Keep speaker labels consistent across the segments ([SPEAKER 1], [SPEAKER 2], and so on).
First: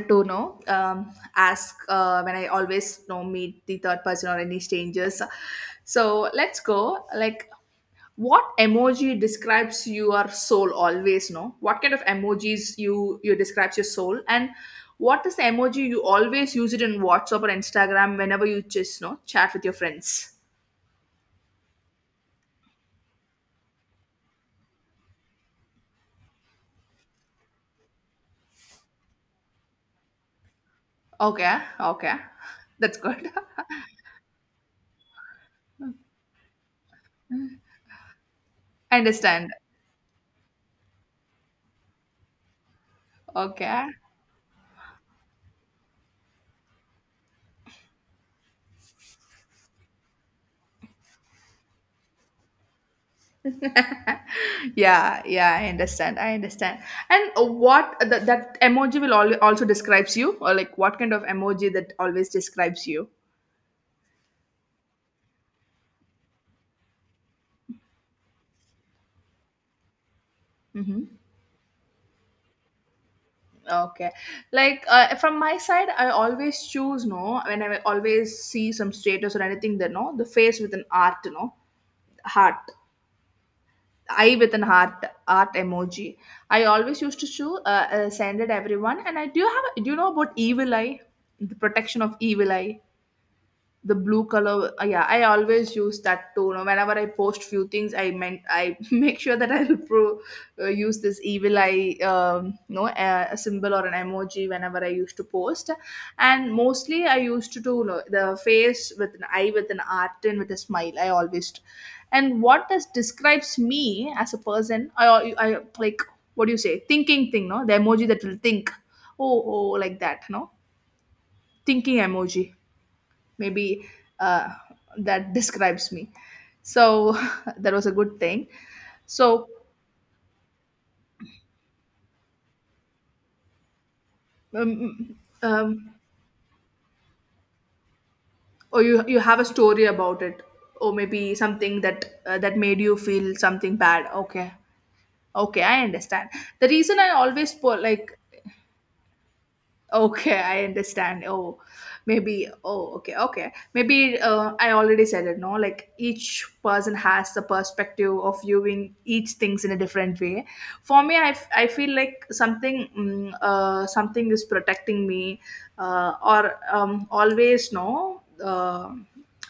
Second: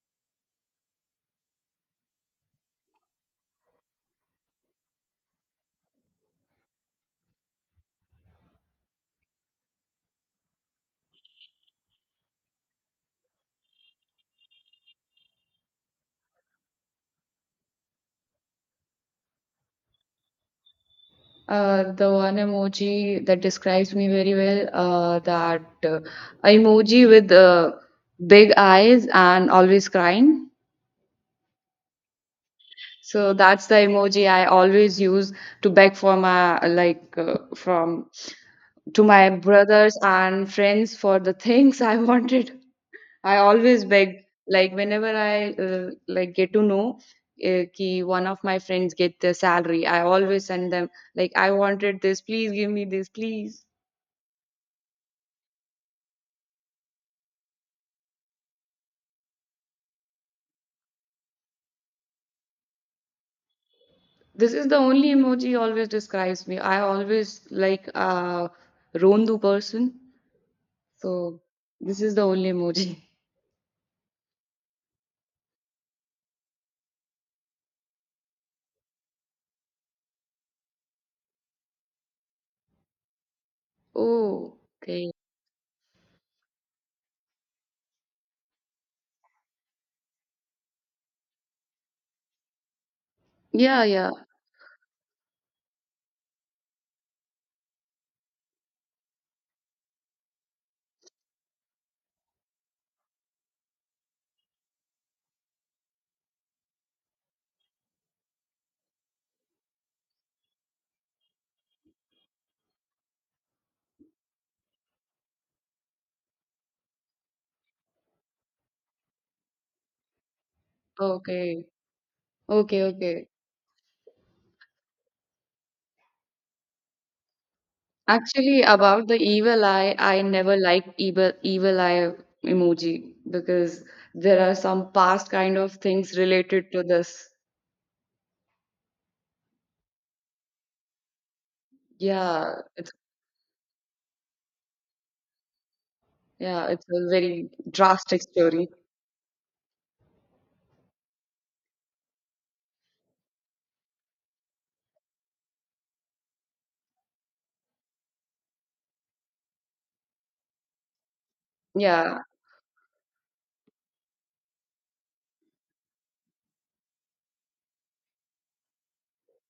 [SPEAKER 1] To know, ask, when I always meet the third person or any strangers. So let's go, like, what emoji describes your soul, always, no, what kind of emojis you describes your soul, and what is the emoji you always use it in WhatsApp or Instagram whenever you just chat with your friends?
[SPEAKER 2] The one emoji that describes me very well, that uh, emoji with big eyes and always crying.
[SPEAKER 1] Okay, okay, that's good.
[SPEAKER 2] So that's the emoji I always use to beg for my like from
[SPEAKER 1] I
[SPEAKER 2] to my
[SPEAKER 1] understand.
[SPEAKER 2] brothers and friends for the things I wanted. I
[SPEAKER 1] Okay.
[SPEAKER 2] always beg like whenever I like get to know ki one of my friends get their salary, I always send them like I wanted this, please give me this, please.
[SPEAKER 1] Yeah, yeah, I understand, I understand. And what, that emoji will also describes you, or like what kind of emoji that always describes you?
[SPEAKER 2] This is the only emoji always describes me. I always like a Rondu person.
[SPEAKER 1] Hmm.
[SPEAKER 2] So this is the only emoji.
[SPEAKER 1] Okay. Like, from my side, I always choose, no, when I always see some status or anything, that, no, the face with an art, no, heart, eye with
[SPEAKER 2] Oh,
[SPEAKER 1] an heart,
[SPEAKER 2] okay.
[SPEAKER 1] art emoji, I always used to choose, send it everyone. And I do you have, do you know about evil eye, the protection of evil eye,
[SPEAKER 2] Yeah,
[SPEAKER 1] the
[SPEAKER 2] yeah.
[SPEAKER 1] blue color, yeah, I always use that too, whenever I post few things, I meant I make sure that I will use this evil eye, a symbol or an emoji whenever I used to post. And mostly I used to do, the face with an eye with an art and with a smile, I always. And what this describes me as a person, I like, what do you say, thinking thing, no, the emoji that will think. Oh, oh, like that, no,
[SPEAKER 2] Okay.
[SPEAKER 1] thinking emoji,
[SPEAKER 2] Okay, okay.
[SPEAKER 1] maybe, uh, that describes me. So that was a good thing.
[SPEAKER 2] Actually, about the
[SPEAKER 1] So,
[SPEAKER 2] evil eye, I never liked evil eye emoji because there are some
[SPEAKER 1] um,
[SPEAKER 2] past kind of
[SPEAKER 1] um,
[SPEAKER 2] things related to this.
[SPEAKER 1] or you have a story about it, or maybe something that
[SPEAKER 2] Yeah,
[SPEAKER 1] that made
[SPEAKER 2] it's
[SPEAKER 1] you feel something bad? Okay. Okay, I understand. The
[SPEAKER 2] yeah, it's
[SPEAKER 1] reason
[SPEAKER 2] a
[SPEAKER 1] I
[SPEAKER 2] very
[SPEAKER 1] always like,
[SPEAKER 2] drastic story.
[SPEAKER 1] okay, I understand. Oh, maybe. Oh, okay, okay. Maybe I already said it. No, like each person has the perspective of viewing each things in a different way. For me, I feel
[SPEAKER 2] Yeah.
[SPEAKER 1] like something, something is protecting me, or always, no.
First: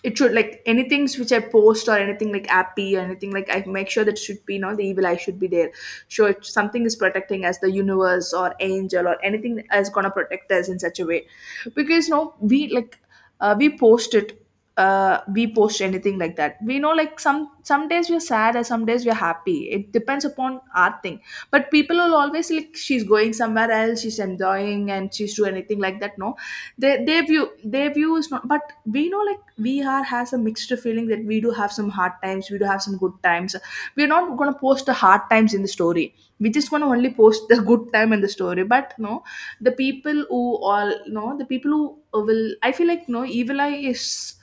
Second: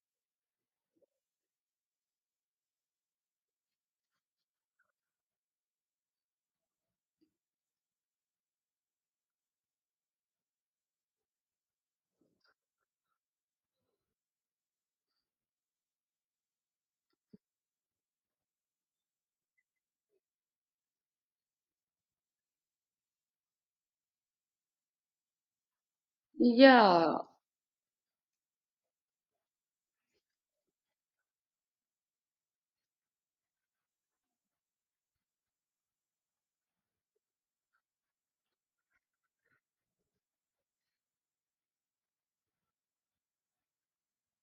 [SPEAKER 1] It should, like, anything which I post or anything like appy or anything, like, I make sure that should be no, the evil I should be there, sure if something is protecting us, the universe or angel or anything is going to protect us in such a way. Because, no, we like, we post it, we post anything like that, we know, like some days we're sad and some days we're happy, it depends upon our thing. But people will always, like, she's going somewhere else, she's enjoying, and she's doing anything like that, no, their
[SPEAKER 2] Yeah.
[SPEAKER 1] view their view is not, but we know, like, we are has a mixed feeling, that we do have some hard times, we do have some good times. We're not going to post the hard times in the story, we're just going to only post the good time in the story, but no, the people who, all no, the people who will, I feel like, no, evil eye is.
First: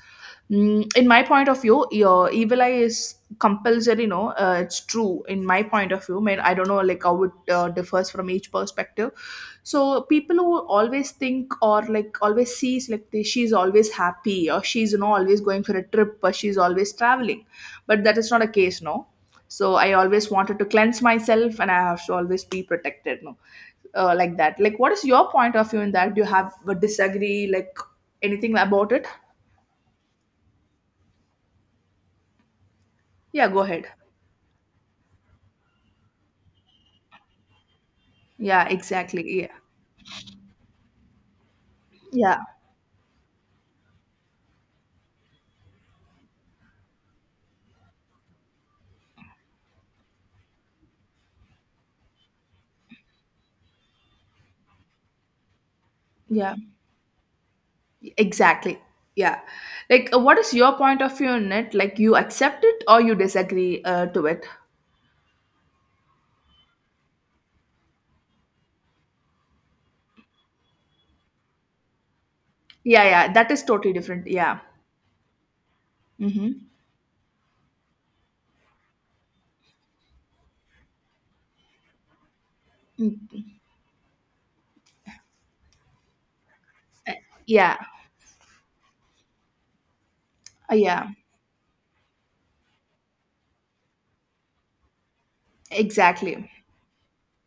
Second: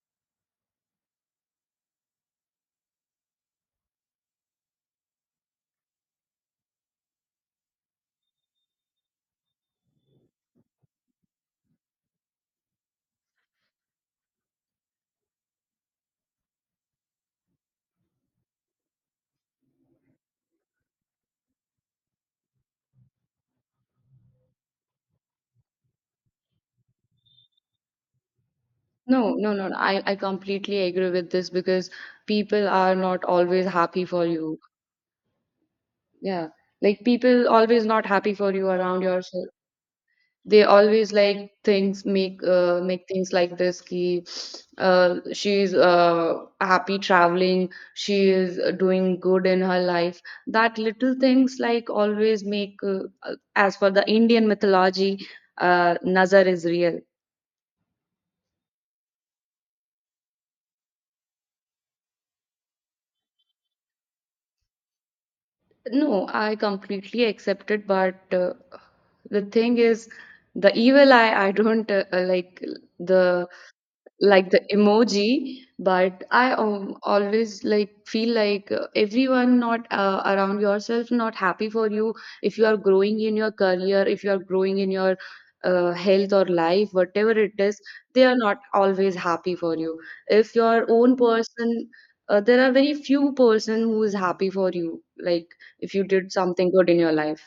[SPEAKER 1] Mm, in my point of view, your evil eye is compulsory. No, it's true. In my point of view, man, I don't know like how it differs from each perspective. So people who always think or like always sees like she's always happy, or she's, always going for a trip, or she's always traveling, but that is not a case. No. So I always wanted to cleanse myself, and I have to always be protected. No, like that. Like, what is your point of view in that? Do you have a disagree, like anything about it?
[SPEAKER 2] No, no, no, no. I completely agree with this because people are not
[SPEAKER 1] Yeah, go
[SPEAKER 2] always
[SPEAKER 1] ahead.
[SPEAKER 2] happy for you. Yeah. Like people always not happy for you
[SPEAKER 1] Yeah,
[SPEAKER 2] around
[SPEAKER 1] exactly.
[SPEAKER 2] yourself.
[SPEAKER 1] Yeah.
[SPEAKER 2] They always like things
[SPEAKER 1] Yeah.
[SPEAKER 2] make things like this ki, she's happy traveling, she is doing good in her life. That little things like always make as for the Indian mythology, nazar
[SPEAKER 1] Yeah,
[SPEAKER 2] is real.
[SPEAKER 1] exactly. Yeah. Like, what is your point of view on it? Like, you accept it or you disagree to it?
[SPEAKER 2] No, I completely accept it, but the thing is, the evil eye, I don't like
[SPEAKER 1] Yeah, yeah,
[SPEAKER 2] the
[SPEAKER 1] that is totally different.
[SPEAKER 2] like
[SPEAKER 1] Yeah.
[SPEAKER 2] the emoji. But I
[SPEAKER 1] Mm-hmm.
[SPEAKER 2] always like feel like everyone not around yourself not happy for you if you are growing in your career, if you are growing in your health or life, whatever it
[SPEAKER 1] Yeah.
[SPEAKER 2] is. They are not always happy for you if your
[SPEAKER 1] Yeah,
[SPEAKER 2] own person. There are very few person who is happy for you, like if you did
[SPEAKER 1] exactly.
[SPEAKER 2] something good in your life.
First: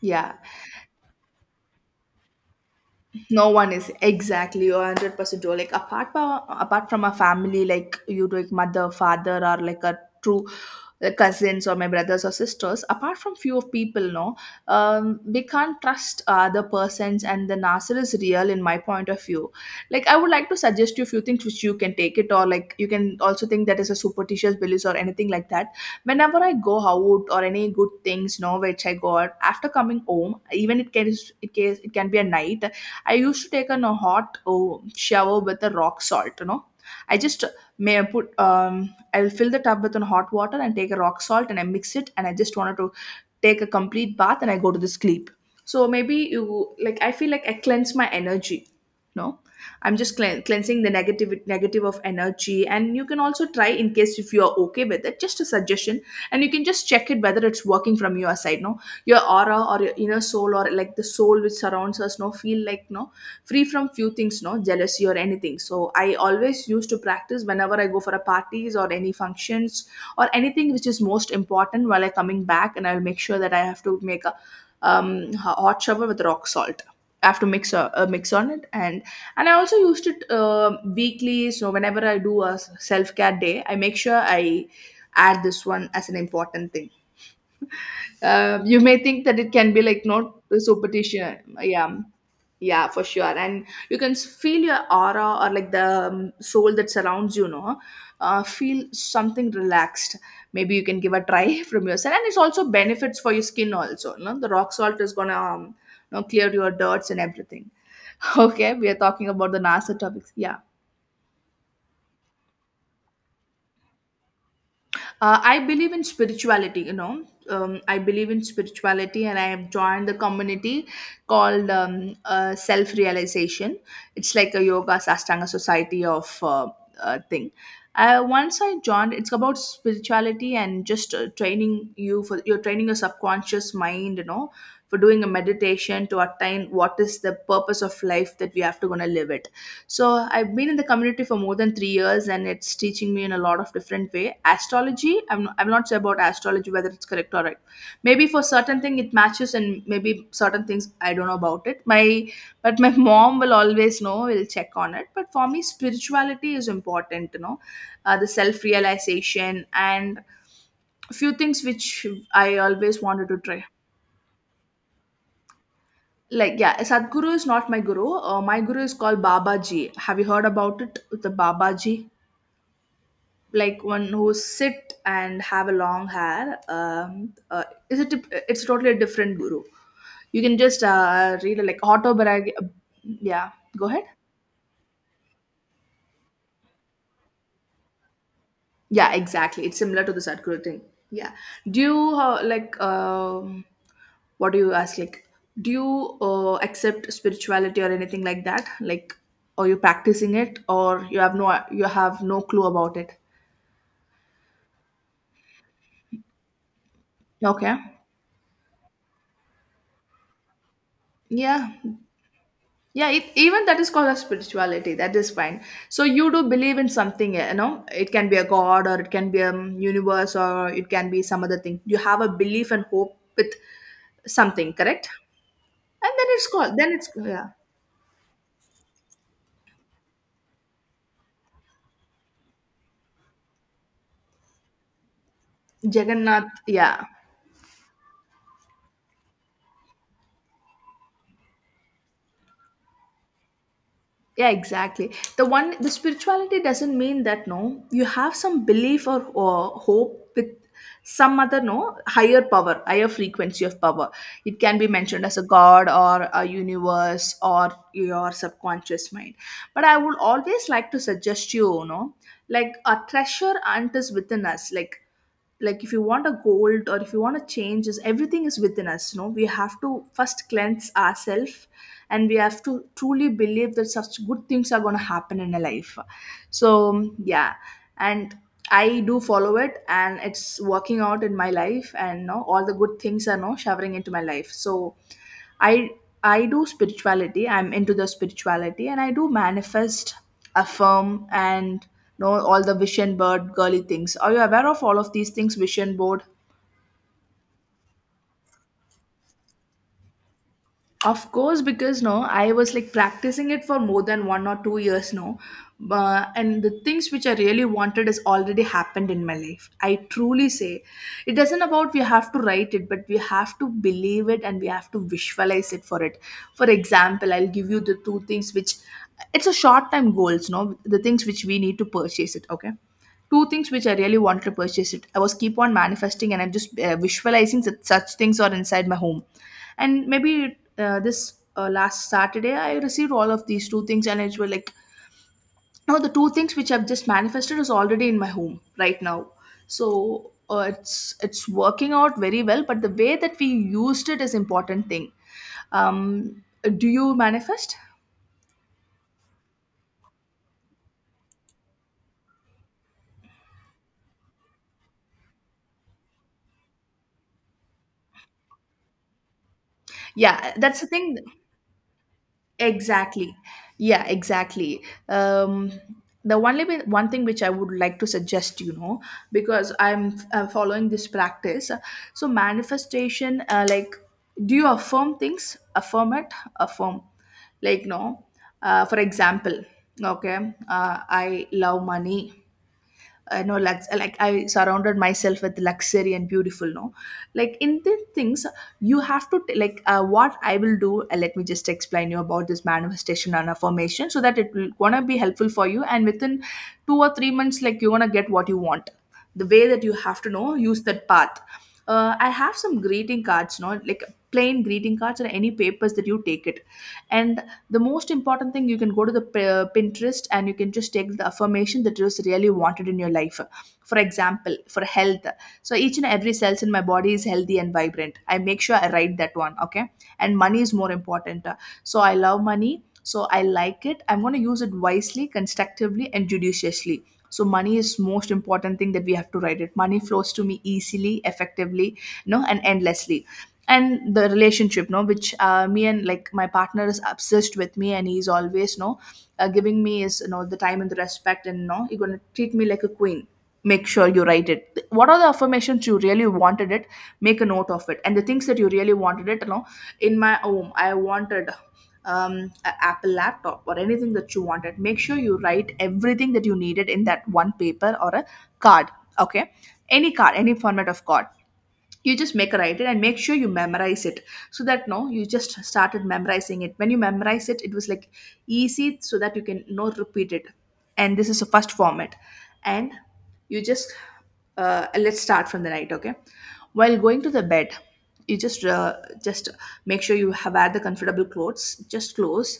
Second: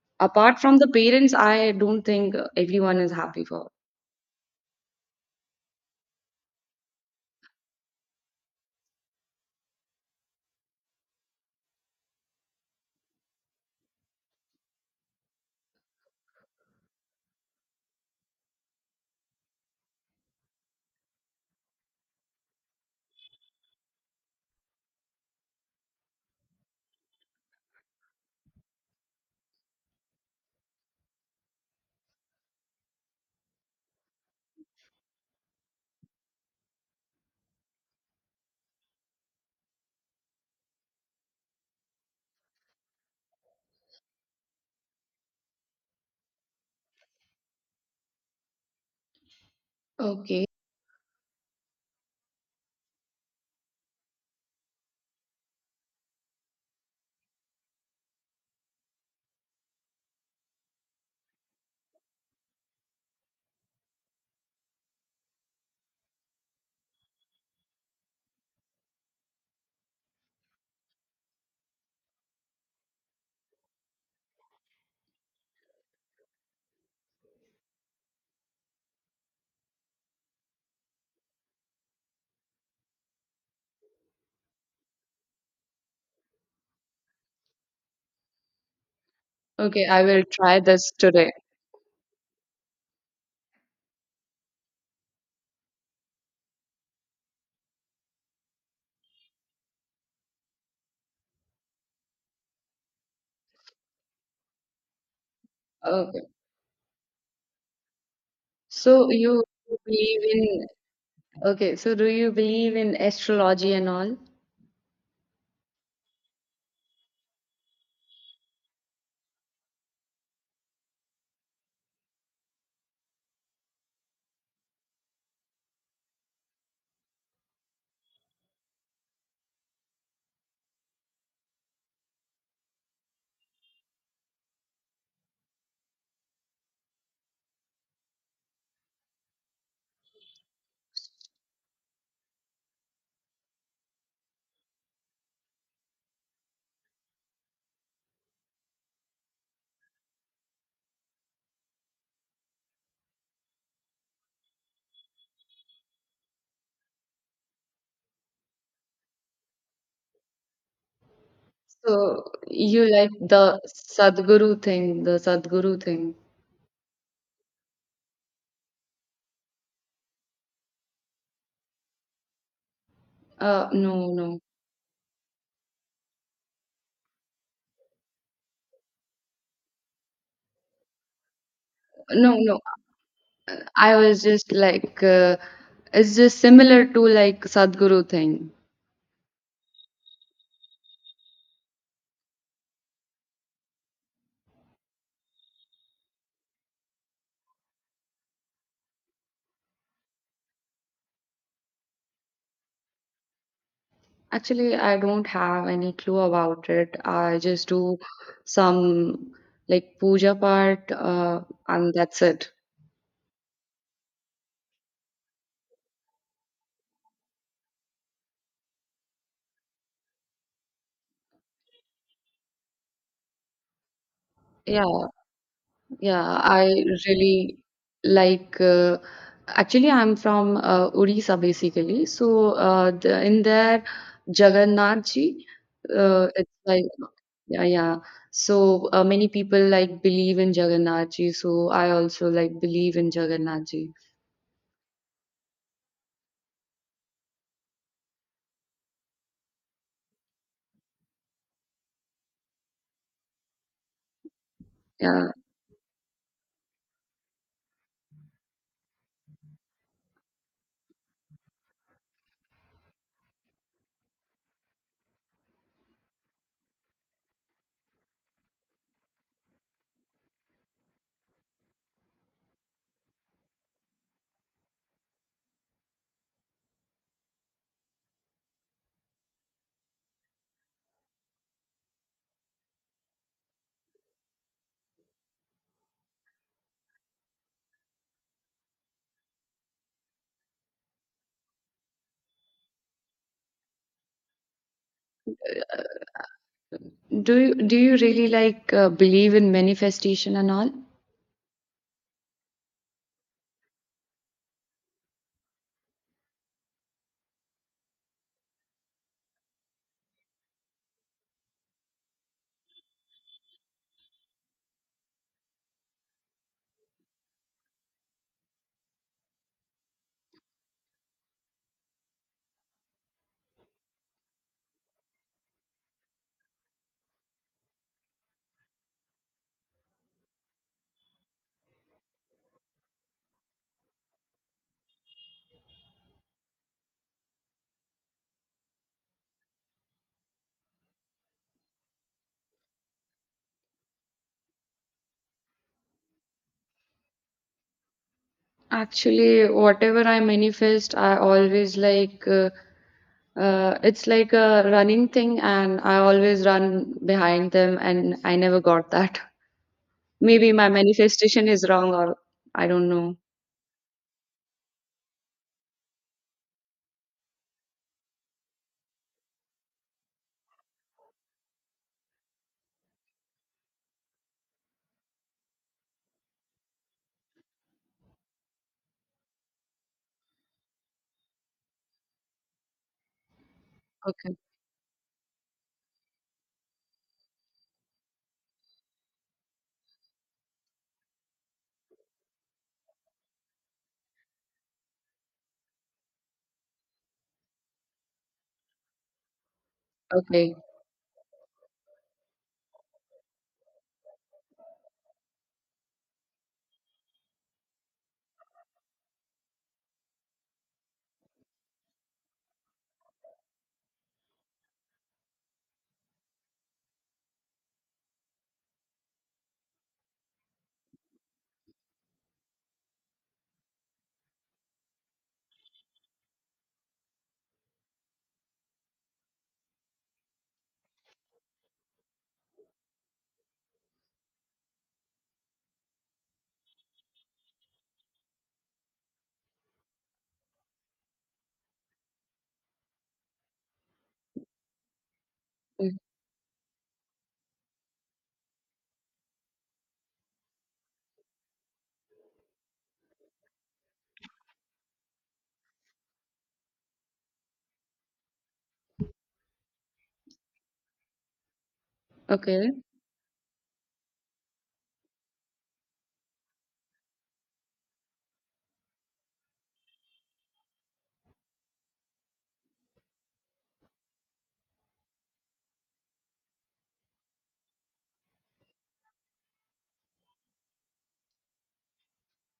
[SPEAKER 1] Yeah.
[SPEAKER 2] Apart from the parents, I don't think everyone is happy
[SPEAKER 1] No
[SPEAKER 2] for.
[SPEAKER 1] one is exactly, you 100% true, like apart from a family, like you, like mother, father or like a true cousins, or my brothers or sisters, apart from few of people, no, we can't trust other persons, and the nasser is real in my point of view. Like, I would like to suggest you a few things which you can take it, or like you can also think that is a superstitious beliefs or anything like that. Whenever I go out or any good things, no, which I got, after coming home, even it can, it can be a night. I used to take a hot, oh, shower with the rock salt, you know. I just may put, I will fill the tub with a hot water and take a rock salt and I mix it, and I just wanted to take a complete bath and I go to the sleep. So maybe you, like, I feel like I cleanse my energy. No, I'm just
[SPEAKER 2] Okay.
[SPEAKER 1] cleansing the negative of energy, and you can also try in case if you are okay with it. Just a suggestion, and you can just check it whether it's working from your side. No, your aura or your inner soul, or like the soul which surrounds us, no, feel like, no, free from few things, no, jealousy or anything. So I always used to practice whenever I go for a parties or any functions or anything which is most important. While I coming back, and I'll make sure that I have to make a, um, hot shower with rock salt. I have to mix a mix on it, and I also used it weekly. So whenever I do a self-care day, I make sure I add this one as an important thing. You may think that it can be
[SPEAKER 2] Okay, I
[SPEAKER 1] like
[SPEAKER 2] will
[SPEAKER 1] not
[SPEAKER 2] try
[SPEAKER 1] a
[SPEAKER 2] this today.
[SPEAKER 1] superstition. Yeah. Yeah, for sure. And you can feel your aura, or like the soul that surrounds, feel something relaxed. Maybe you can give a try from yourself, and it's also benefits for your skin also, no? The rock salt is gonna
[SPEAKER 2] Okay.
[SPEAKER 1] clear your dirts and everything. Okay, we are
[SPEAKER 2] So
[SPEAKER 1] talking
[SPEAKER 2] you
[SPEAKER 1] about the nasa
[SPEAKER 2] believe
[SPEAKER 1] topics, yeah.
[SPEAKER 2] in. Okay, so do you believe in astrology and all?
[SPEAKER 1] I believe in spirituality, you know. I believe in spirituality and I have joined the community called, self realization. It's like a yoga sastanga society of thing. Once I joined, it's about spirituality and just training you, for you're training your subconscious mind, you know, for doing a meditation to attain what is the purpose of life that we have to gonna live it. So I've been in the community for more than 3 years, and it's teaching me in a lot of different way. Astrology, I'm not sure about astrology whether it's correct or right. Maybe for certain thing it matches, and maybe certain things I don't know about it. My mom will always know. Will check on it. But for me, spirituality is important. You know, the self realization and a few things which
[SPEAKER 2] So
[SPEAKER 1] I
[SPEAKER 2] you
[SPEAKER 1] always
[SPEAKER 2] like
[SPEAKER 1] wanted to
[SPEAKER 2] the
[SPEAKER 1] try.
[SPEAKER 2] Sadhguru thing, the Sadhguru thing.
[SPEAKER 1] Like, yeah, Sadhguru is not my guru. My guru is called Baba Ji. Have you heard about it? The Baba Ji. Like, one
[SPEAKER 2] No,
[SPEAKER 1] who
[SPEAKER 2] no.
[SPEAKER 1] sit and have a long hair, is it, it's totally a different guru. You can just read like
[SPEAKER 2] No,
[SPEAKER 1] autobiography.
[SPEAKER 2] no.
[SPEAKER 1] Yeah, go
[SPEAKER 2] I
[SPEAKER 1] ahead.
[SPEAKER 2] was just like it's just similar to like Sadhguru thing.
[SPEAKER 1] Yeah, exactly, it's similar to the Sadhguru thing. Yeah. Do you like, what do you ask, like do you accept spirituality or anything like that, like are you practicing it or you have no clue about it?
[SPEAKER 2] Actually, I don't have any clue about it. I just
[SPEAKER 1] Okay.
[SPEAKER 2] do some like puja part,
[SPEAKER 1] Yeah,
[SPEAKER 2] and that's it.
[SPEAKER 1] yeah, even that is called a spirituality, that is fine. So you do believe in something, you know, it can be a god, or it can be a universe, or it can be some other thing. You have a belief and hope with something, correct?
[SPEAKER 2] Yeah.
[SPEAKER 1] and
[SPEAKER 2] Yeah,
[SPEAKER 1] then it's
[SPEAKER 2] I
[SPEAKER 1] called then it's, yeah,
[SPEAKER 2] really like actually I'm from Odisha basically. So in there Jagannath ji, it's
[SPEAKER 1] Jagannath.
[SPEAKER 2] like.
[SPEAKER 1] Yeah,
[SPEAKER 2] Yeah, yeah. So many people like believe in Jagannath ji. So I also like believe in Jagannath ji.
[SPEAKER 1] yeah, exactly. The one, the spirituality doesn't mean that, no, you have some belief or hope with some other, no, higher power, higher frequency of power. It can be mentioned
[SPEAKER 2] Yeah.
[SPEAKER 1] as a god or a universe or your subconscious mind. But I would always like to suggest you, you know, like a treasure hunt is within us, like if you want a goal or if you want to change, is everything is within us. No, we have to first cleanse ourselves, and we have to truly believe that such good things are going to happen in a life, so yeah. And I do follow it and it's working out in my life, and, no, all the good things are, no, showering into my life. So i I do spirituality. I'm into the spirituality and I do manifest, affirm, and you know all the vision board girly things. Are you aware of all of these things? Vision board.
[SPEAKER 2] Do you really like believe in manifestation and all?
[SPEAKER 1] Of course, because no, I was like practicing it for more than 1 or 2 years now. And the things which I really wanted has already happened in my life. I truly say it does isn't about we have to write it, but we have to believe it and we have to visualize it for it. For example, I'll give you the two things which it's a short time goals, no, the things which we need to purchase it, okay? Two things which I really wanted to purchase it. I was keep on manifesting and I'm just visualizing that such things are inside my home, and maybe this last Saturday I received all of these two things, and it was like no, the two things which I've just manifested is already in my home right now. So it's working out very well, but the way that we used it is important thing. um do you manifest?
[SPEAKER 2] Actually, whatever I manifest, I always like it's like a running thing, and I always run behind them, and I never got that.
[SPEAKER 1] Yeah,
[SPEAKER 2] Maybe my
[SPEAKER 1] that's the thing.
[SPEAKER 2] manifestation is wrong, or I don't know.
[SPEAKER 1] Exactly. Yeah, exactly. Um, the only way, one thing which I would like to suggest, you know, because I'm following this practice. So manifestation, like, do you affirm things? Affirm it. Affirm. Like, no. For example, okay, I love money. No, lux like
[SPEAKER 2] Okay,
[SPEAKER 1] I surrounded myself with luxury and beautiful, no, like in these things. You have to like what I will do, let me just explain you about this manifestation and affirmation so that it will gonna be helpful for you, and within 2 or 3 months, like, you're gonna get what you want, the way that you have to know
[SPEAKER 2] okay,
[SPEAKER 1] use that path. I have some greeting cards, no, like plain greeting cards or any papers that you take it, and the most important thing, you can go to the Pinterest, and you can just take the affirmation that is really wanted in your life. For example, for health, so each and every cells in my body is healthy and vibrant. I make sure I write that one, okay. And money is more important. So I love money, so I like it. I'm going to use it wisely, constructively, and judiciously. So money is most important thing that we have to write it. Money flows to me easily, effectively, no, and endlessly. And the relationship, no, which me and like my partner is obsessed with me and he's always no, giving me is, you know, the time and the respect, and no, you're going to treat me like a queen. Make sure you write it what are the affirmations
[SPEAKER 2] mm,
[SPEAKER 1] you really wanted it. Make a note of it and the things that you really wanted it, you know. In my home, I wanted, a Apple laptop or anything that you wanted. Make sure you write everything that you needed in that one paper or a card. Okay. Any card, any format of card, you just make a
[SPEAKER 2] okay,
[SPEAKER 1] write it and make sure you memorize it. So that no, you just started memorizing it. When you memorize it, it was like easy, so that you can, no, repeat it. And this is the first format. And you just, let's start from the night, okay. While going to the bed, you just just make sure you have had the comfortable clothes. Just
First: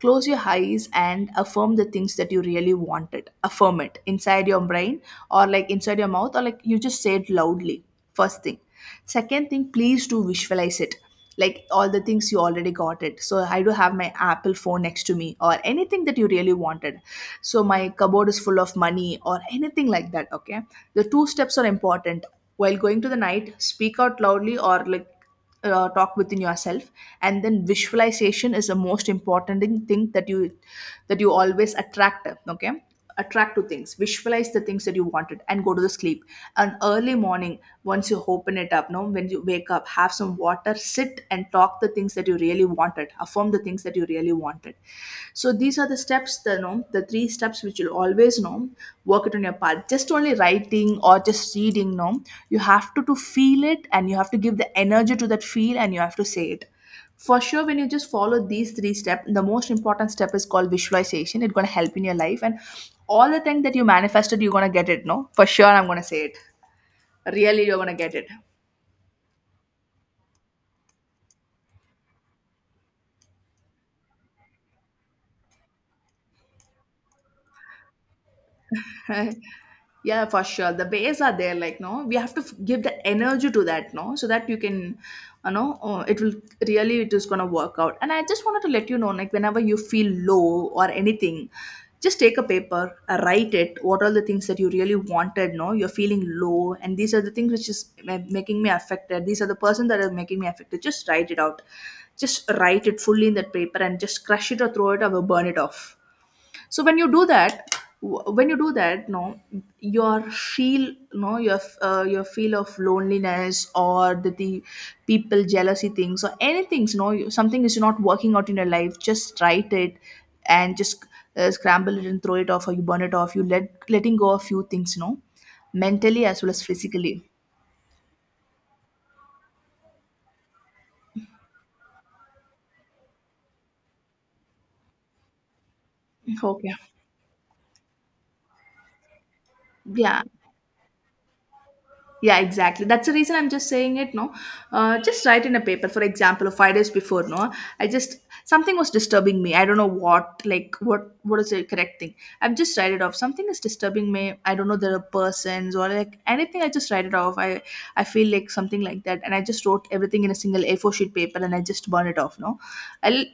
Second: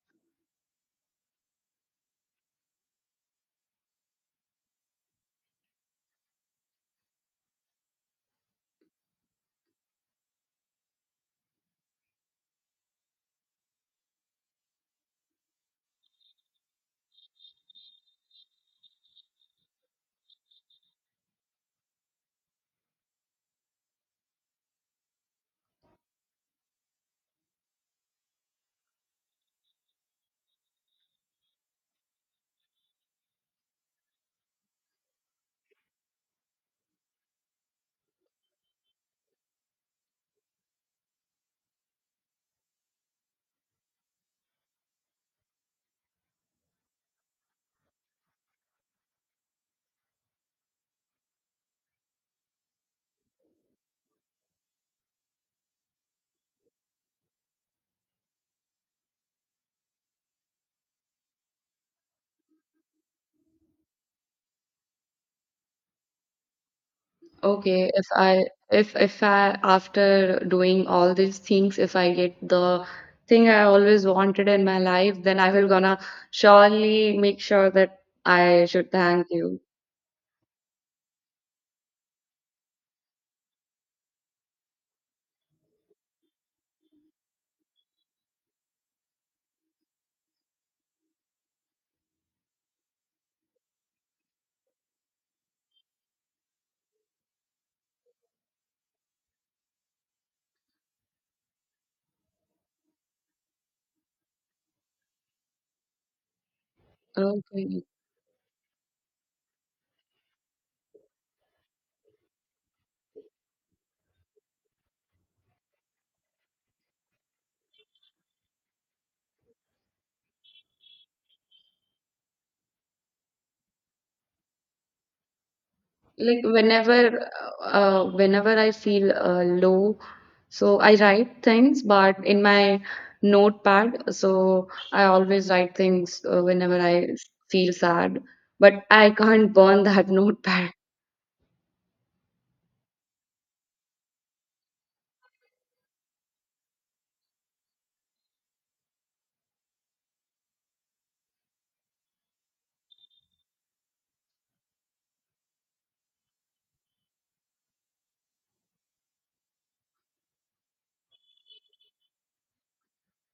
[SPEAKER 1] close your eyes and affirm the things that you really wanted. Affirm it inside your brain, or like inside your mouth, or like you just say it loudly. First thing, second thing, please do visualize it. Like, all the things you already got it, so I do have my Apple phone next to me or anything that you really wanted. So my cupboard is full of money or anything like that, okay. The two steps are important. While going to the night, speak out loudly or like talk within yourself. And then visualization is the most important thing that you always attract, okay. Attract to things, visualize the things that you wanted, and go to the sleep. And early morning, once you open it up, no, when you wake up, have some water, sit, and talk the things that you really wanted. Affirm the things that you really wanted. So these are the steps, the, you know, the three steps which you'll always, you know, work it on your part. Just only writing or just reading, no. You have to feel it, and you have to give the energy to that feel, and you have to say it. For sure, when you just follow these three steps, the most important step is called visualization. It's gonna help in your life, and all the things that you manifested, you're gonna get it, no? For sure, I'm gonna say it. Really, you're
[SPEAKER 2] okay.
[SPEAKER 1] gonna
[SPEAKER 2] If
[SPEAKER 1] get it.
[SPEAKER 2] I if if I after doing all these things, if I get the thing I always wanted in my life, then I will gonna surely make sure that I should thank you.
[SPEAKER 1] yeah, for sure the base are there, like no, we have to give the energy to that, no, so that you can, you know, it will really, it is going to work out. And I just wanted to let you know, like, whenever you feel low or anything, just take a paper, write it what are the things that you really wanted, no, you're feeling low, and these are the things which is making me affected, these are the person that are making me affected. Just write it out, just write it fully in that paper and just crush it or throw it or burn it off. So when you do that,
[SPEAKER 2] Okay.
[SPEAKER 1] when you do that, no, your feel no your your feel of loneliness or the people jealousy things or anything, you know, something is not working out in your life, just write it. And just scramble it and throw it off, or you burn it off. You let letting go of few things, you know, mentally as
[SPEAKER 2] Like
[SPEAKER 1] well as physically.
[SPEAKER 2] whenever I feel low, so I write things, but in my notepad. So I always write things
[SPEAKER 1] Okay.
[SPEAKER 2] whenever I feel sad, but I can't burn that
[SPEAKER 1] Yeah.
[SPEAKER 2] notepad.
[SPEAKER 1] Yeah, exactly. That's the reason I'm just saying it. No, just write in a paper. For example, 5 days before, no, I just something was disturbing me. I don't know what, like what is the correct thing. I've just write it off. Something is disturbing me. I don't know there are persons or like anything. I just write it off. I feel like something like that, and I just wrote everything in a single A4 sheet paper, and I just burn it off. No, I'll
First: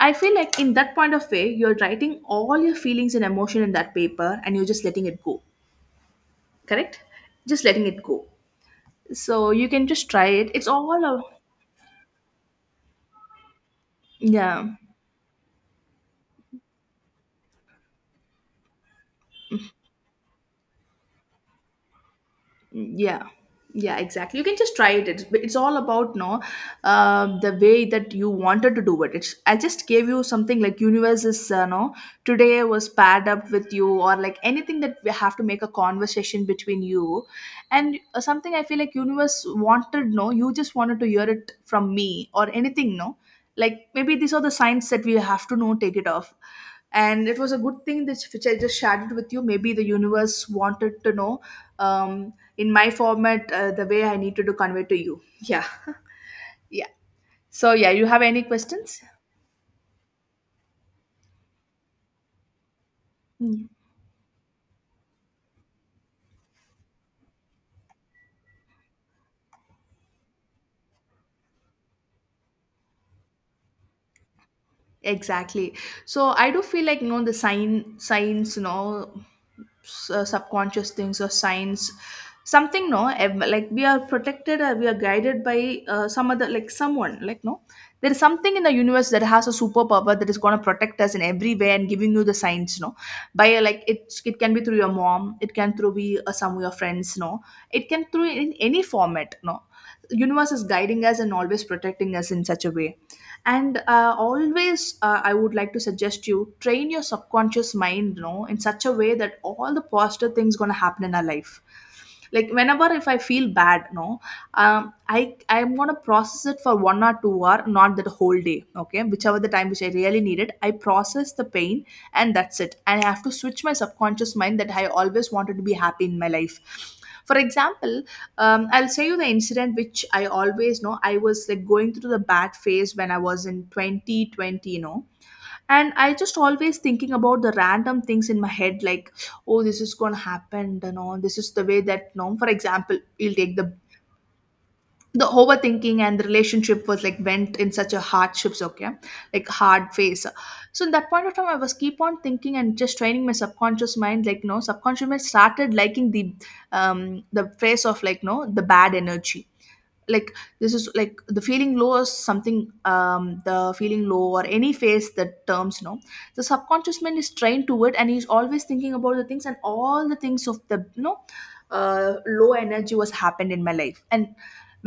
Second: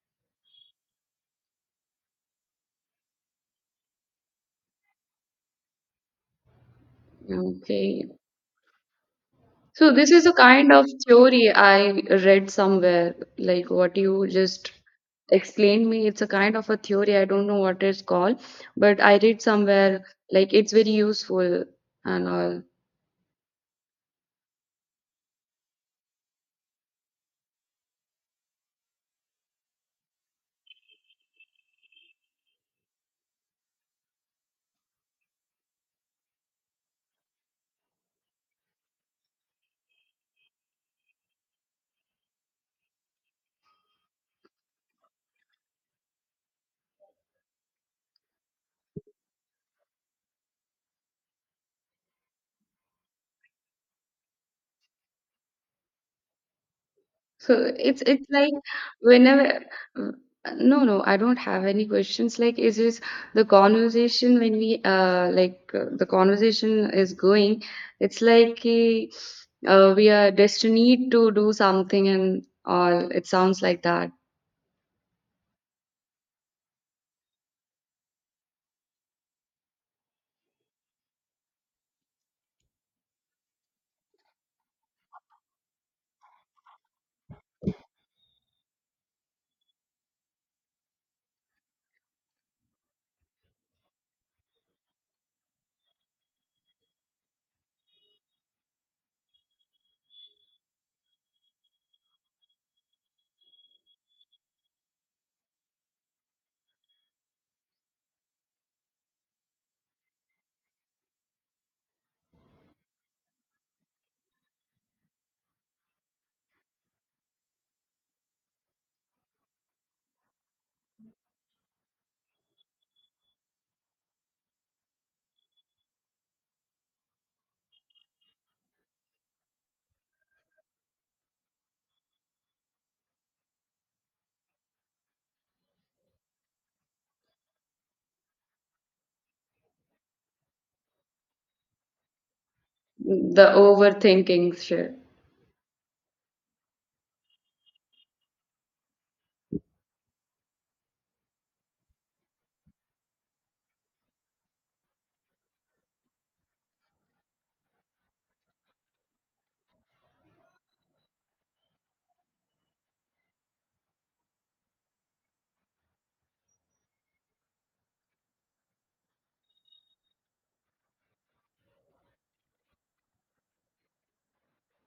[SPEAKER 1] I feel like in that point of way, you're writing all your feelings and emotion in that paper and you're just letting it go. Correct? Just letting it
[SPEAKER 2] Okay.
[SPEAKER 1] go, so you can
[SPEAKER 2] So
[SPEAKER 1] just
[SPEAKER 2] this
[SPEAKER 1] try
[SPEAKER 2] is a
[SPEAKER 1] it, it's
[SPEAKER 2] kind of
[SPEAKER 1] all a,
[SPEAKER 2] theory I read somewhere, like what you
[SPEAKER 1] yeah,
[SPEAKER 2] just explained me. It's a kind of a theory. I don't know what it's called, but I read somewhere like it's very useful and all.
[SPEAKER 1] yeah, yeah exactly, you can just try it. It's all about, no, the way that you wanted to do it. It's I just gave you something like universe is no, today was paired up with you or like anything that we have to make a conversation between you. And something, I feel like universe wanted, no, you just wanted to hear it from me or anything, no, like maybe these are the signs that we have to know take it off. And it was a good thing that which I just shared it with you. Maybe the universe wanted to know, in my format, the way I needed to convey to you, yeah. yeah.
[SPEAKER 2] So
[SPEAKER 1] So yeah,
[SPEAKER 2] it's
[SPEAKER 1] you have
[SPEAKER 2] it's
[SPEAKER 1] any
[SPEAKER 2] like
[SPEAKER 1] questions?
[SPEAKER 2] whenever, uh, no, no, I don't have any questions, like it's just
[SPEAKER 1] Mm.
[SPEAKER 2] the conversation is going. It's like we are destined to do something, and all it sounds like that.
[SPEAKER 1] Exactly. So I do feel like, you know, the signs, you know, subconscious things or signs. Something, no, like we are protected or we are guided by some other, like someone, like, no, there is something in the universe that has a superpower that is going to protect us in every way and giving you the signs, no, by like it can be through your mom, it can through be some of your friends, no, it can through in any format, no. Universe is guiding us and always protecting us in such a way. And always I would like to suggest you train your subconscious mind, you know, in such a way that all the positive things going to happen in our life. Like, whenever if I feel bad, no, I'm gonna process it for 1 or 2 hour, not that whole day, okay, whichever the time which I really needed, I process the pain. And that's it. And I have to switch my subconscious mind that I always wanted to be happy in my life. For example, I'll say you the incident which I always know. I was like going through the bad phase when I was in 2020, you know. And I just always thinking about the random things in my head, like, oh, this is gonna happen, this is the way that, no. For example, we'll
[SPEAKER 2] The
[SPEAKER 1] take
[SPEAKER 2] overthinking shit.
[SPEAKER 1] the overthinking and the relationship was like went in such a hardships, okay, like hard phase. So in that point of time, I was keep on thinking and just training my subconscious mind, like, no, subconscious mind started liking the phrase of like, no, the bad energy like this is like the feeling low is something the feeling low or any phase that terms know, the subconscious mind is trained to it and he's always thinking about the things and all the things of the low energy was happened in my life. And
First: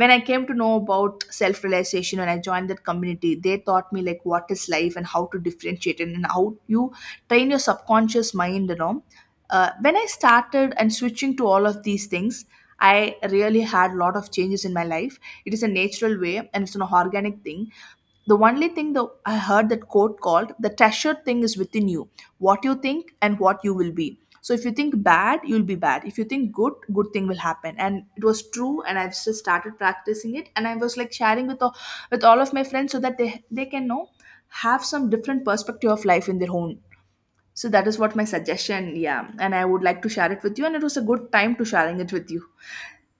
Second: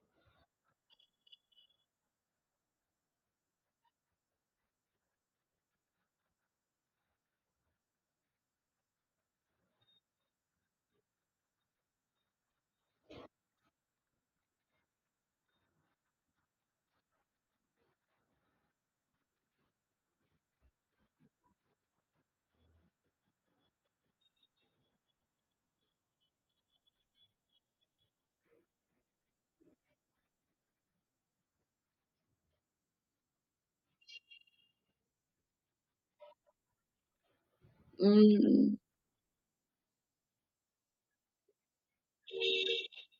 [SPEAKER 1] when I came to know about self realization, when I joined that community, they taught me like what is life and how to differentiate it and how you train your subconscious mind. When I started and switching to all of these things, I really had a lot of changes in my life. It is a natural way and it's an organic thing. The only thing that I heard that quote called the treasured thing is within you. What you think and what you will be. So if you think bad, you'll be bad. If you think good, good thing will happen. And it was true and I've just started practicing it and I was like sharing with all of my friends so that they can know have some different perspective of life in their own. So that is what my
[SPEAKER 2] Mm.
[SPEAKER 1] suggestion, yeah. And I would like to share it with you and it was a good time to sharing it with you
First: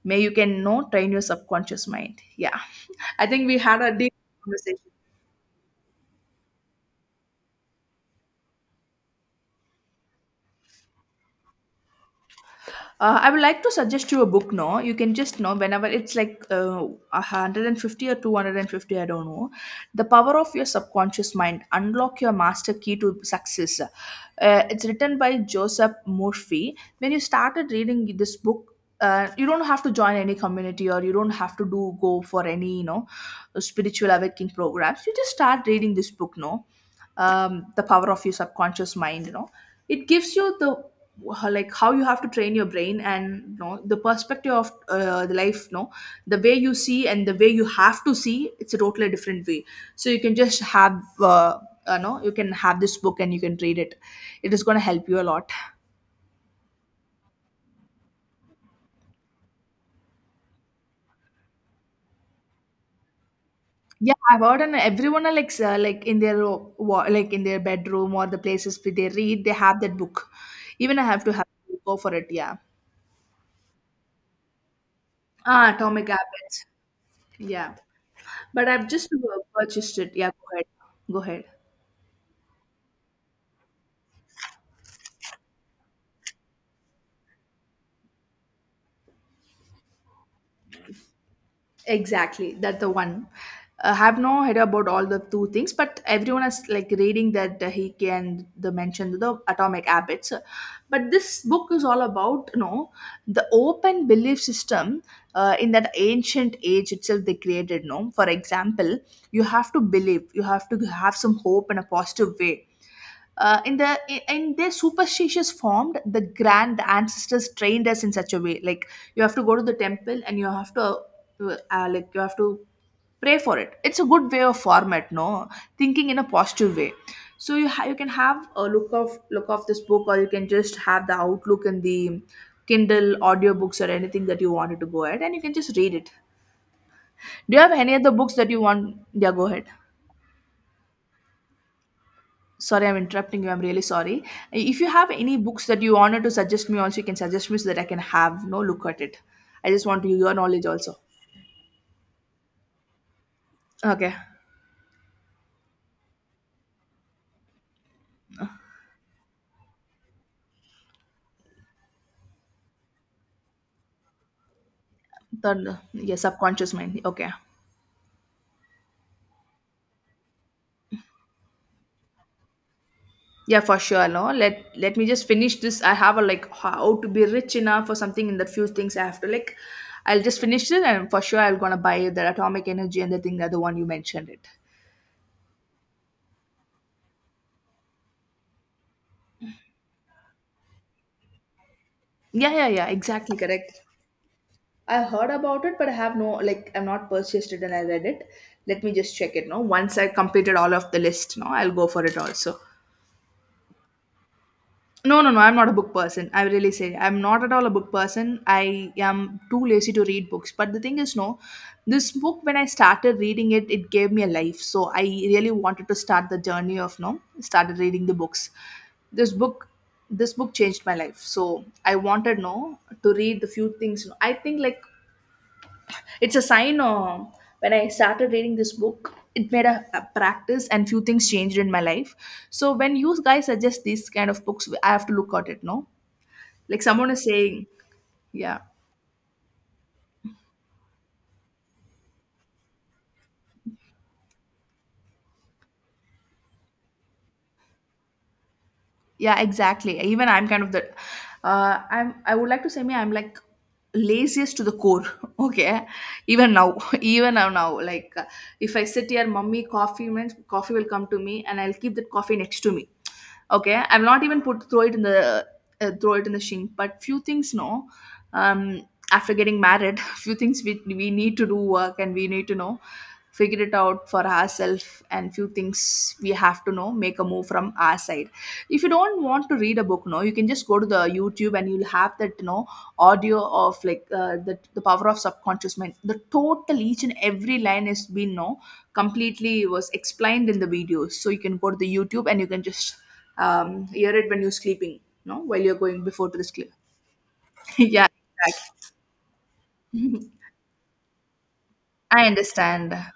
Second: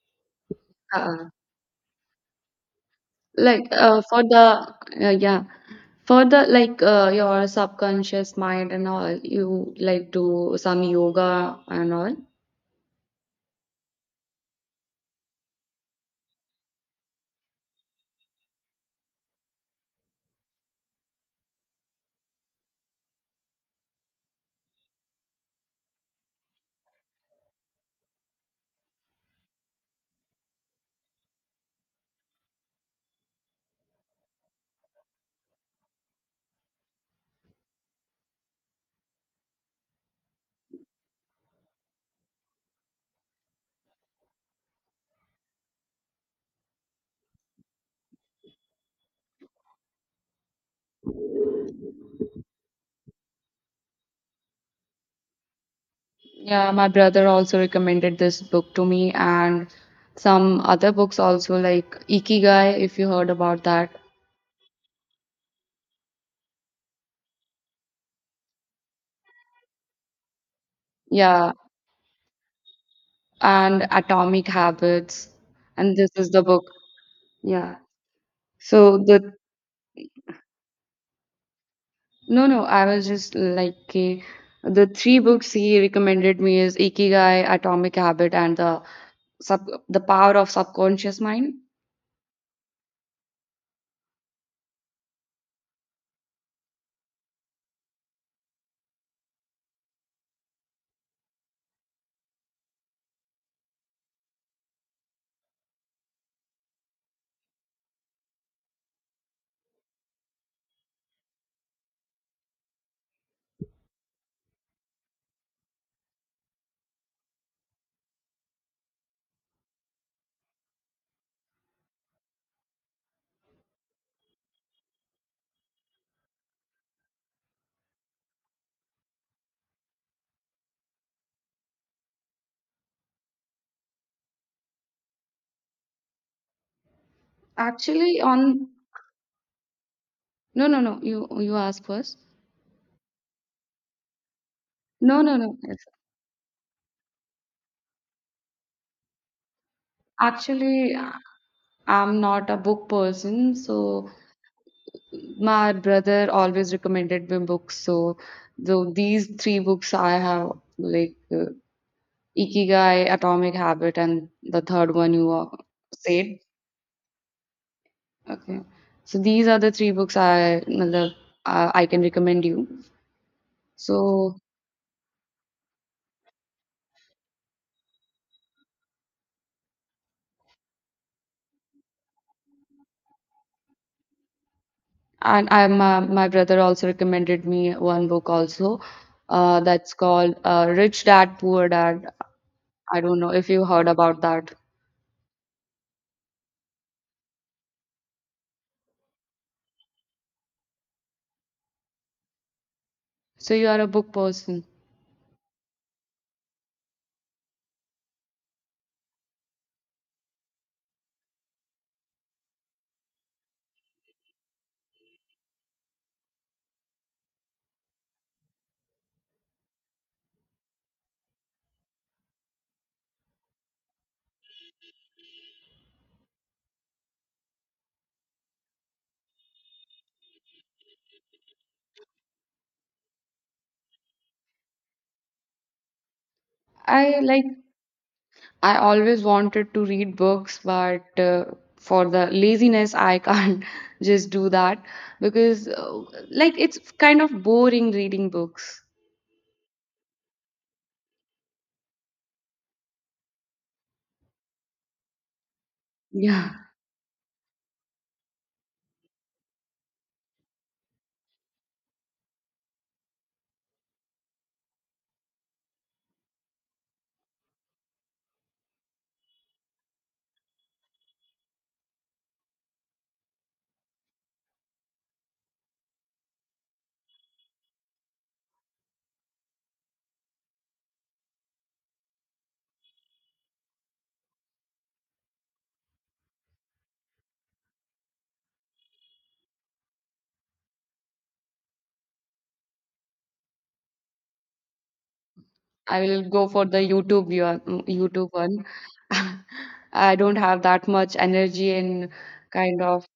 [SPEAKER 1] may you can know train your
[SPEAKER 2] uh,
[SPEAKER 1] subconscious mind, yeah. I think we
[SPEAKER 2] like
[SPEAKER 1] had a deep
[SPEAKER 2] for the
[SPEAKER 1] conversation.
[SPEAKER 2] yeah, for the like your subconscious mind and all, you like do some yoga and all.
[SPEAKER 1] I would like to suggest you a book. No, you can just know whenever it's like 150 or 250. I don't know. The power of your subconscious mind, unlock your master key to success. It's written by Joseph Murphy. When you started reading this book. You don't have to join any community or you don't have to do go for any spiritual awakening programs. You just start reading this book, no, the power of your subconscious mind. It gives you the like how you have to train your brain and you know the perspective of the life, no, the way you see and the way you have to see, it's a totally different way. So you can just have no, you can have this book and you can read it. It is going to help you a lot.
[SPEAKER 2] Yeah, my brother also recommended this book to me and some other books also like Ikigai, if you heard about that.
[SPEAKER 1] Yeah, I've heard and everyone are like in their like in their bedroom or the places where they read, they have that book. Even I have to have
[SPEAKER 2] Yeah,
[SPEAKER 1] go for it, yeah.
[SPEAKER 2] and Atomic Habits.
[SPEAKER 1] Ah,
[SPEAKER 2] And
[SPEAKER 1] atomic
[SPEAKER 2] this is the
[SPEAKER 1] habits.
[SPEAKER 2] book.
[SPEAKER 1] Yeah,
[SPEAKER 2] Yeah.
[SPEAKER 1] but I've
[SPEAKER 2] So
[SPEAKER 1] just
[SPEAKER 2] the
[SPEAKER 1] purchased it. Yeah, go ahead. Go ahead.
[SPEAKER 2] No, no, I was just like the three books he recommended me is Ikigai, Atomic Habit, and the Power of Subconscious Mind.
[SPEAKER 1] Exactly, that's the one. I have no idea about all the two things, but everyone is like reading that, he can the mention the atomic habits. But this book is all about the open belief system, in that ancient age itself they created. No, for example, you have to believe, you have to have some hope in a positive way, in the in their superstitious form, the grand ancestors trained us in such a way, like you have to go to the temple and you have to like you have to pray for it. It's a good way of format, no, thinking in a positive way. So you can have a look of this book or you can just have the outlook and the kindle audiobooks or anything that you wanted to go ahead and you can just read it. Do you have any other
[SPEAKER 2] Actually,
[SPEAKER 1] books that you
[SPEAKER 2] on.
[SPEAKER 1] want? Yeah, go ahead.
[SPEAKER 2] No, no, no, you ask first.
[SPEAKER 1] Sorry, I'm interrupting you. I'm really sorry. If you have
[SPEAKER 2] No,
[SPEAKER 1] any
[SPEAKER 2] no, no.
[SPEAKER 1] books that
[SPEAKER 2] It's
[SPEAKER 1] you wanted to suggest me, also you can suggest me, so that I can have no look at it. I just want your knowledge also.
[SPEAKER 2] actually I'm not a book person, so
[SPEAKER 1] Okay.
[SPEAKER 2] my brother always recommended me books. So, though these three books I have, like Ikigai, Atomic Habit, and the third one you
[SPEAKER 1] Third, yeah,
[SPEAKER 2] said.
[SPEAKER 1] subconscious mind. Okay.
[SPEAKER 2] Okay, so these are the three books I matlab, I can recommend you.
[SPEAKER 1] Yeah, for sure. No,
[SPEAKER 2] So,
[SPEAKER 1] let me just finish this. I have a like how to be rich enough or something in the few things I have to like. I'll just finish it and for sure I'm gonna buy the atomic energy and the thing that the one you mentioned it.
[SPEAKER 2] and my brother also recommended me one book also. That's called Rich Dad Poor Dad.
[SPEAKER 1] Yeah, yeah, yeah.
[SPEAKER 2] I don't know
[SPEAKER 1] Exactly
[SPEAKER 2] if you
[SPEAKER 1] correct.
[SPEAKER 2] heard about that.
[SPEAKER 1] I heard about it, but I have no like I've not purchased it and I read it. Let me just check it. No, once I completed all of the list, no, I'll go for it also.
[SPEAKER 2] So you are a book person.
[SPEAKER 1] No, no, no. I'm not a book person. I really say I'm not at all a book person. I am too lazy to read books. But the thing is, no, this book when I started reading it, it gave me a life. So I really wanted to start the journey of no, started reading the books. This book, this book changed my life, so I wanted no to read the few things, no. I think like it's a sign of when I started reading this book, it made a practice and few things changed in my life. So when you guys suggest these kind of books, I have to look at it, no? Like someone
[SPEAKER 2] I
[SPEAKER 1] is
[SPEAKER 2] like
[SPEAKER 1] saying, yeah.
[SPEAKER 2] I always wanted to read books, but for the laziness, I can't just do that because like it's kind of boring reading books.
[SPEAKER 1] Yeah, exactly, even I'm kind of the I'm I would like to say me I'm like laziest to the core. Okay, even
[SPEAKER 2] Yeah,
[SPEAKER 1] now, even now now like if I sit here mummy coffee means coffee will come to me and I'll keep that coffee next to me. Okay, I will not even put throw it in the throw it in the sink. But few things, no, um after getting married few things we need to do work and we need to know figure it out for ourselves and few things we have to know make a move from our side. If you don't want to read a book, no, you can just go to the YouTube and you'll have that audio of like the power of subconscious mind, the total each and every line has been no completely was explained in the videos. So you can go to the YouTube and you can just hear it when you're sleeping, no, while you're
[SPEAKER 2] I
[SPEAKER 1] going before
[SPEAKER 2] will
[SPEAKER 1] to the
[SPEAKER 2] go for
[SPEAKER 1] sleep.
[SPEAKER 2] the
[SPEAKER 1] Yeah,
[SPEAKER 2] YouTube one.
[SPEAKER 1] exactly.
[SPEAKER 2] I don't have that much energy and
[SPEAKER 1] I
[SPEAKER 2] kind
[SPEAKER 1] understand.
[SPEAKER 2] of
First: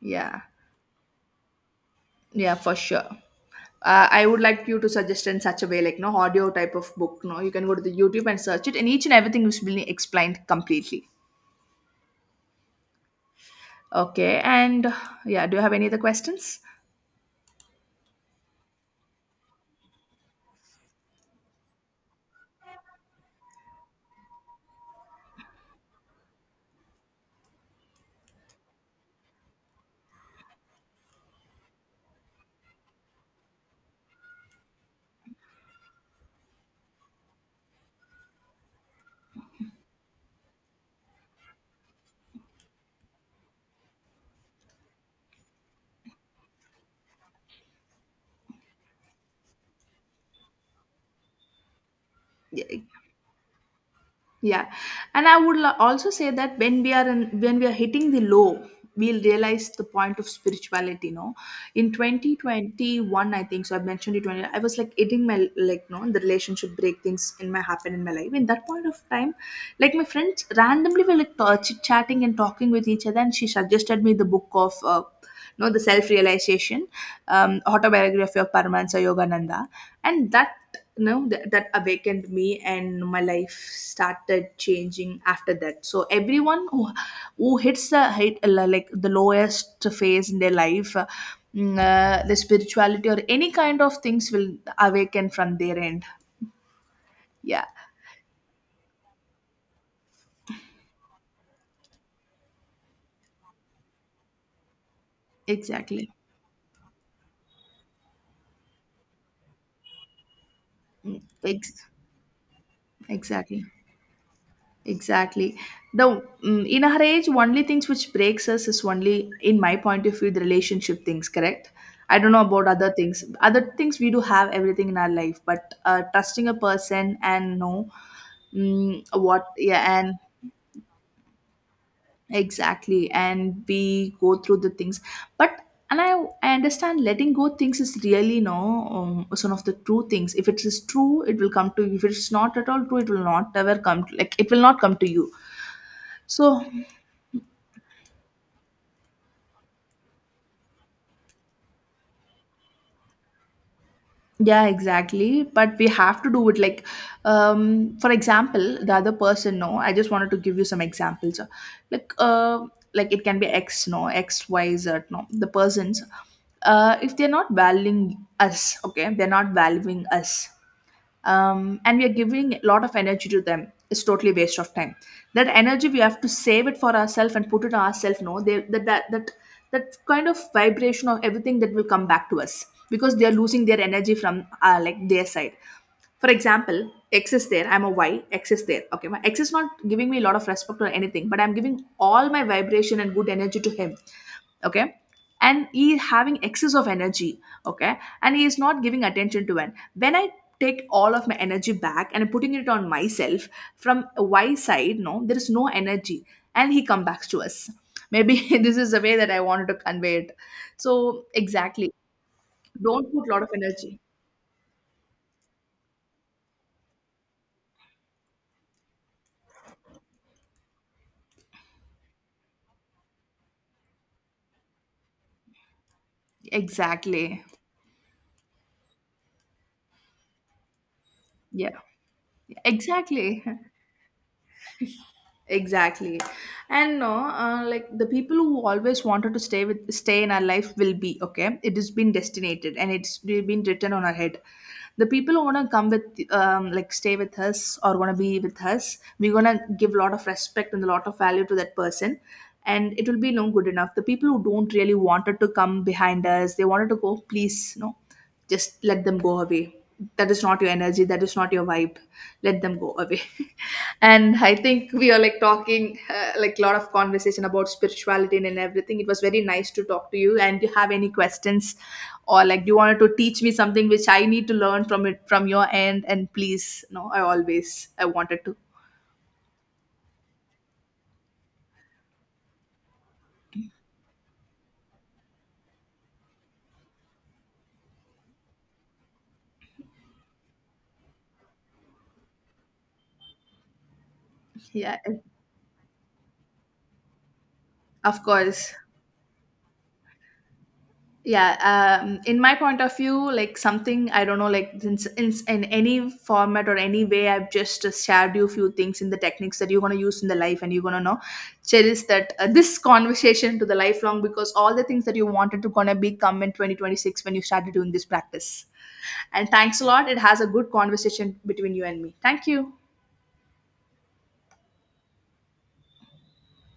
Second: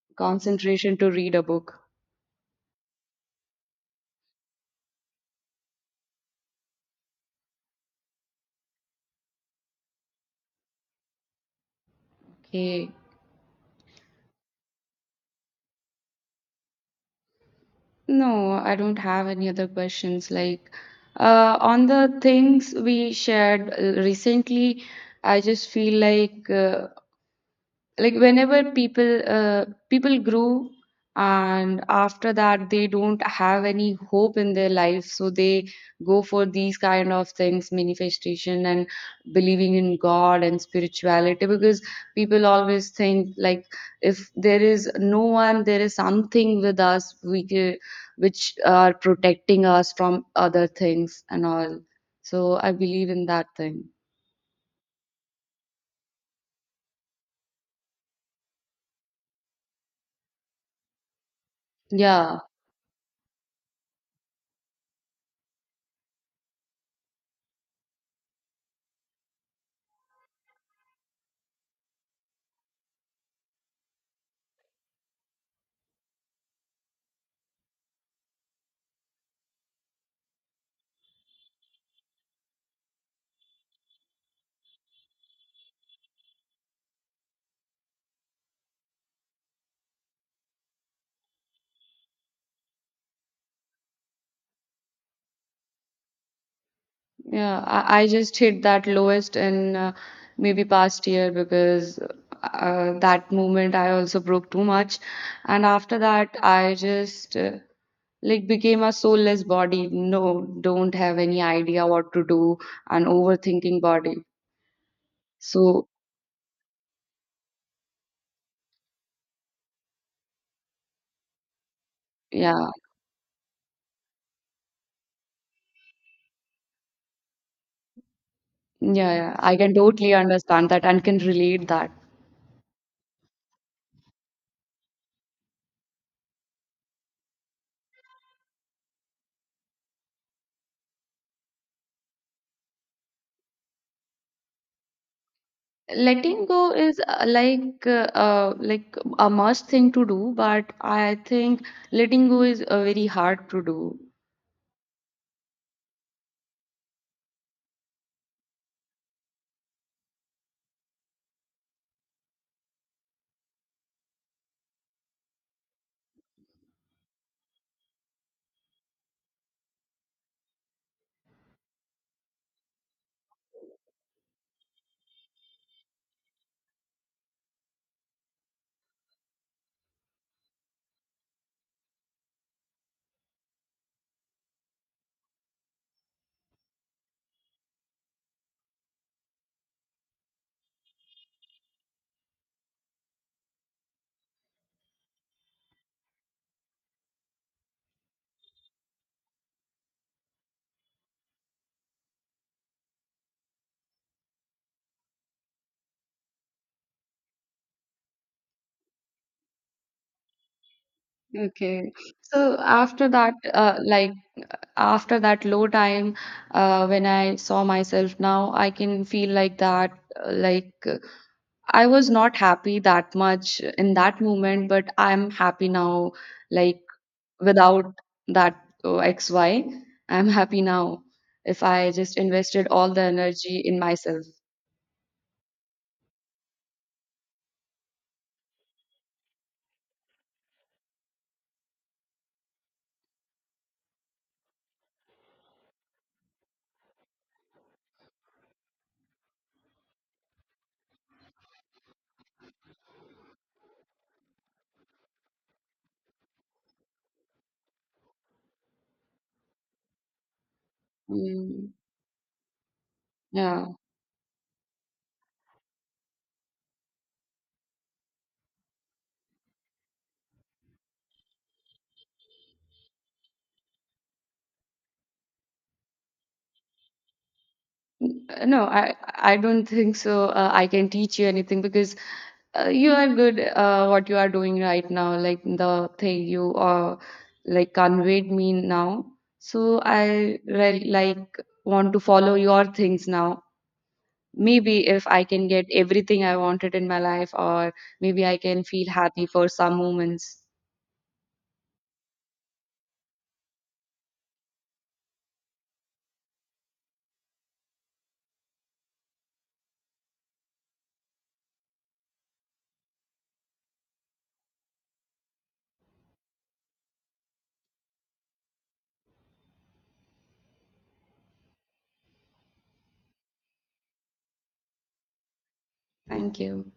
[SPEAKER 1] Yeah.
[SPEAKER 2] concentration to read a book.
[SPEAKER 1] Yeah, for sure. I would like you to suggest in such a way, like no audio type of book. No, you can go to the YouTube and search it, and each and everything is being explained completely.
[SPEAKER 2] Okay.
[SPEAKER 1] Okay, and yeah, do you have any other questions?
[SPEAKER 2] No, I don't have any other questions. Like, on the things we shared recently, I just feel like whenever people grew and after that they don't have any hope in their life, so they go for these kind of things, manifestation and believing in God and spirituality, because people always think like if there is no one, there is something with us. We which are protecting us from other things and all. So
[SPEAKER 1] Yeah,
[SPEAKER 2] I believe in that thing.
[SPEAKER 1] yeah, and I would also say that when we are in, when we are hitting the low, we'll realize the point of spirituality. No, in twenty
[SPEAKER 2] Yeah.
[SPEAKER 1] twenty one, I think so. I mentioned it when I was like eating my like no the relationship break things in my happen in my life. In that point of time, like my friends randomly were like chit chatting and talking with each other, and she suggested me the book of. No, the self-realization, autobiography of Paramahansa Yogananda, and that you know that awakened me and my life started changing after that. So everyone who hits the hit like the lowest phase in their life, the spirituality or any kind of things will awaken from their end.
[SPEAKER 2] Yeah,
[SPEAKER 1] Yeah,
[SPEAKER 2] I just hit that lowest in, maybe past year, because that moment I also broke too much. And after
[SPEAKER 1] exactly.
[SPEAKER 2] that, I just like became a soulless body. No, don't have
[SPEAKER 1] Mm,
[SPEAKER 2] any
[SPEAKER 1] ex-
[SPEAKER 2] idea what to do, an
[SPEAKER 1] exactly.
[SPEAKER 2] overthinking body.
[SPEAKER 1] Exactly.
[SPEAKER 2] So,
[SPEAKER 1] The mm, in our age, only things which breaks us is only, in my point of view, the relationship things. Correct. I don't know about
[SPEAKER 2] yeah,
[SPEAKER 1] other things. Other things we do have everything in our life, but trusting a person and know mm,
[SPEAKER 2] yeah, yeah,
[SPEAKER 1] what,
[SPEAKER 2] I can
[SPEAKER 1] yeah. And
[SPEAKER 2] totally understand that and can relate that.
[SPEAKER 1] exactly, and we go through the things. But and I understand letting go things is really no is one of the true things. If it is true, it will come to you. If it's not at all true, it will not ever come. To, like it will not come to you.
[SPEAKER 2] Letting
[SPEAKER 1] So
[SPEAKER 2] go is like a must thing to do, but I think letting go is very hard to do.
[SPEAKER 1] yeah, exactly, but we have to do it like for example the other person, no, I just wanted to give you some examples. So, like uh like it can be x, no, x y z, no, the persons, if they're not valuing us, okay, they're not valuing us, and we are giving a lot of energy to them. It's totally waste of time. That energy we have to save it for ourselves and put it on ourselves, no, they, that that kind of vibration of everything, that will come back to us because they are losing their energy from like their side. For example, x is there, I'm a y, x is there, okay, my x is not giving me a lot of respect or anything, but I'm giving all my vibration and good energy to him. Okay, and he having excess of energy. Okay, and he is not giving attention to it. When I take all of my energy back and putting it on myself, from y side, no, there is no energy, and he comes back to us, maybe. This is the way that I wanted to convey it. So exactly.
[SPEAKER 2] Okay. So after
[SPEAKER 1] Don't put a
[SPEAKER 2] that,
[SPEAKER 1] lot of energy.
[SPEAKER 2] like after that low time, when I saw myself now, I can feel like that, like I was not happy that much in that moment, but I'm happy now, like
[SPEAKER 1] Exactly.
[SPEAKER 2] without that XY, am happy now if
[SPEAKER 1] Yeah,
[SPEAKER 2] I just invested all the
[SPEAKER 1] exactly.
[SPEAKER 2] energy in myself.
[SPEAKER 1] Exactly. And no, like the people who always wanted to stay with stay in our life will be okay. It has been destinated and it's been written on our head. The people who wanna come with, like stay with us or wanna be with us, we're gonna give a lot of respect and a lot of value to that person, and it will be no good enough. The people who don't really wanted to come behind us, they wanted to go, please, no, just let them go away. That is not your energy, that is not your
[SPEAKER 2] Mm,
[SPEAKER 1] vibe. Let them go away.
[SPEAKER 2] yeah.
[SPEAKER 1] And I think we are like talking like a lot of conversation about spirituality and everything. It was very nice to talk to you. And do you have any questions, or like do you wanted to teach me something which I need to learn from it from your end, and please, no, I always I wanted to,
[SPEAKER 2] No, I don't think so. I can teach you anything because you are good what you are doing right now, like the thing you like conveyed me now. So I re like want to follow your things now. Maybe
[SPEAKER 1] yeah,
[SPEAKER 2] if I can get everything I wanted in my life, or
[SPEAKER 1] of
[SPEAKER 2] maybe I can
[SPEAKER 1] course,
[SPEAKER 2] feel happy for some moments.
[SPEAKER 1] yeah. In my point of view, like something I don't know like in any format or any way, I've just shared you few things in the techniques that you're going to use in the life, and you're going to know cherish that this conversation to the lifelong, because all the things that you wanted to gonna be come in 2026 when you started doing this practice. And thanks a lot, it has a good conversation between you and me. Thank you.
[SPEAKER 2] Thank you.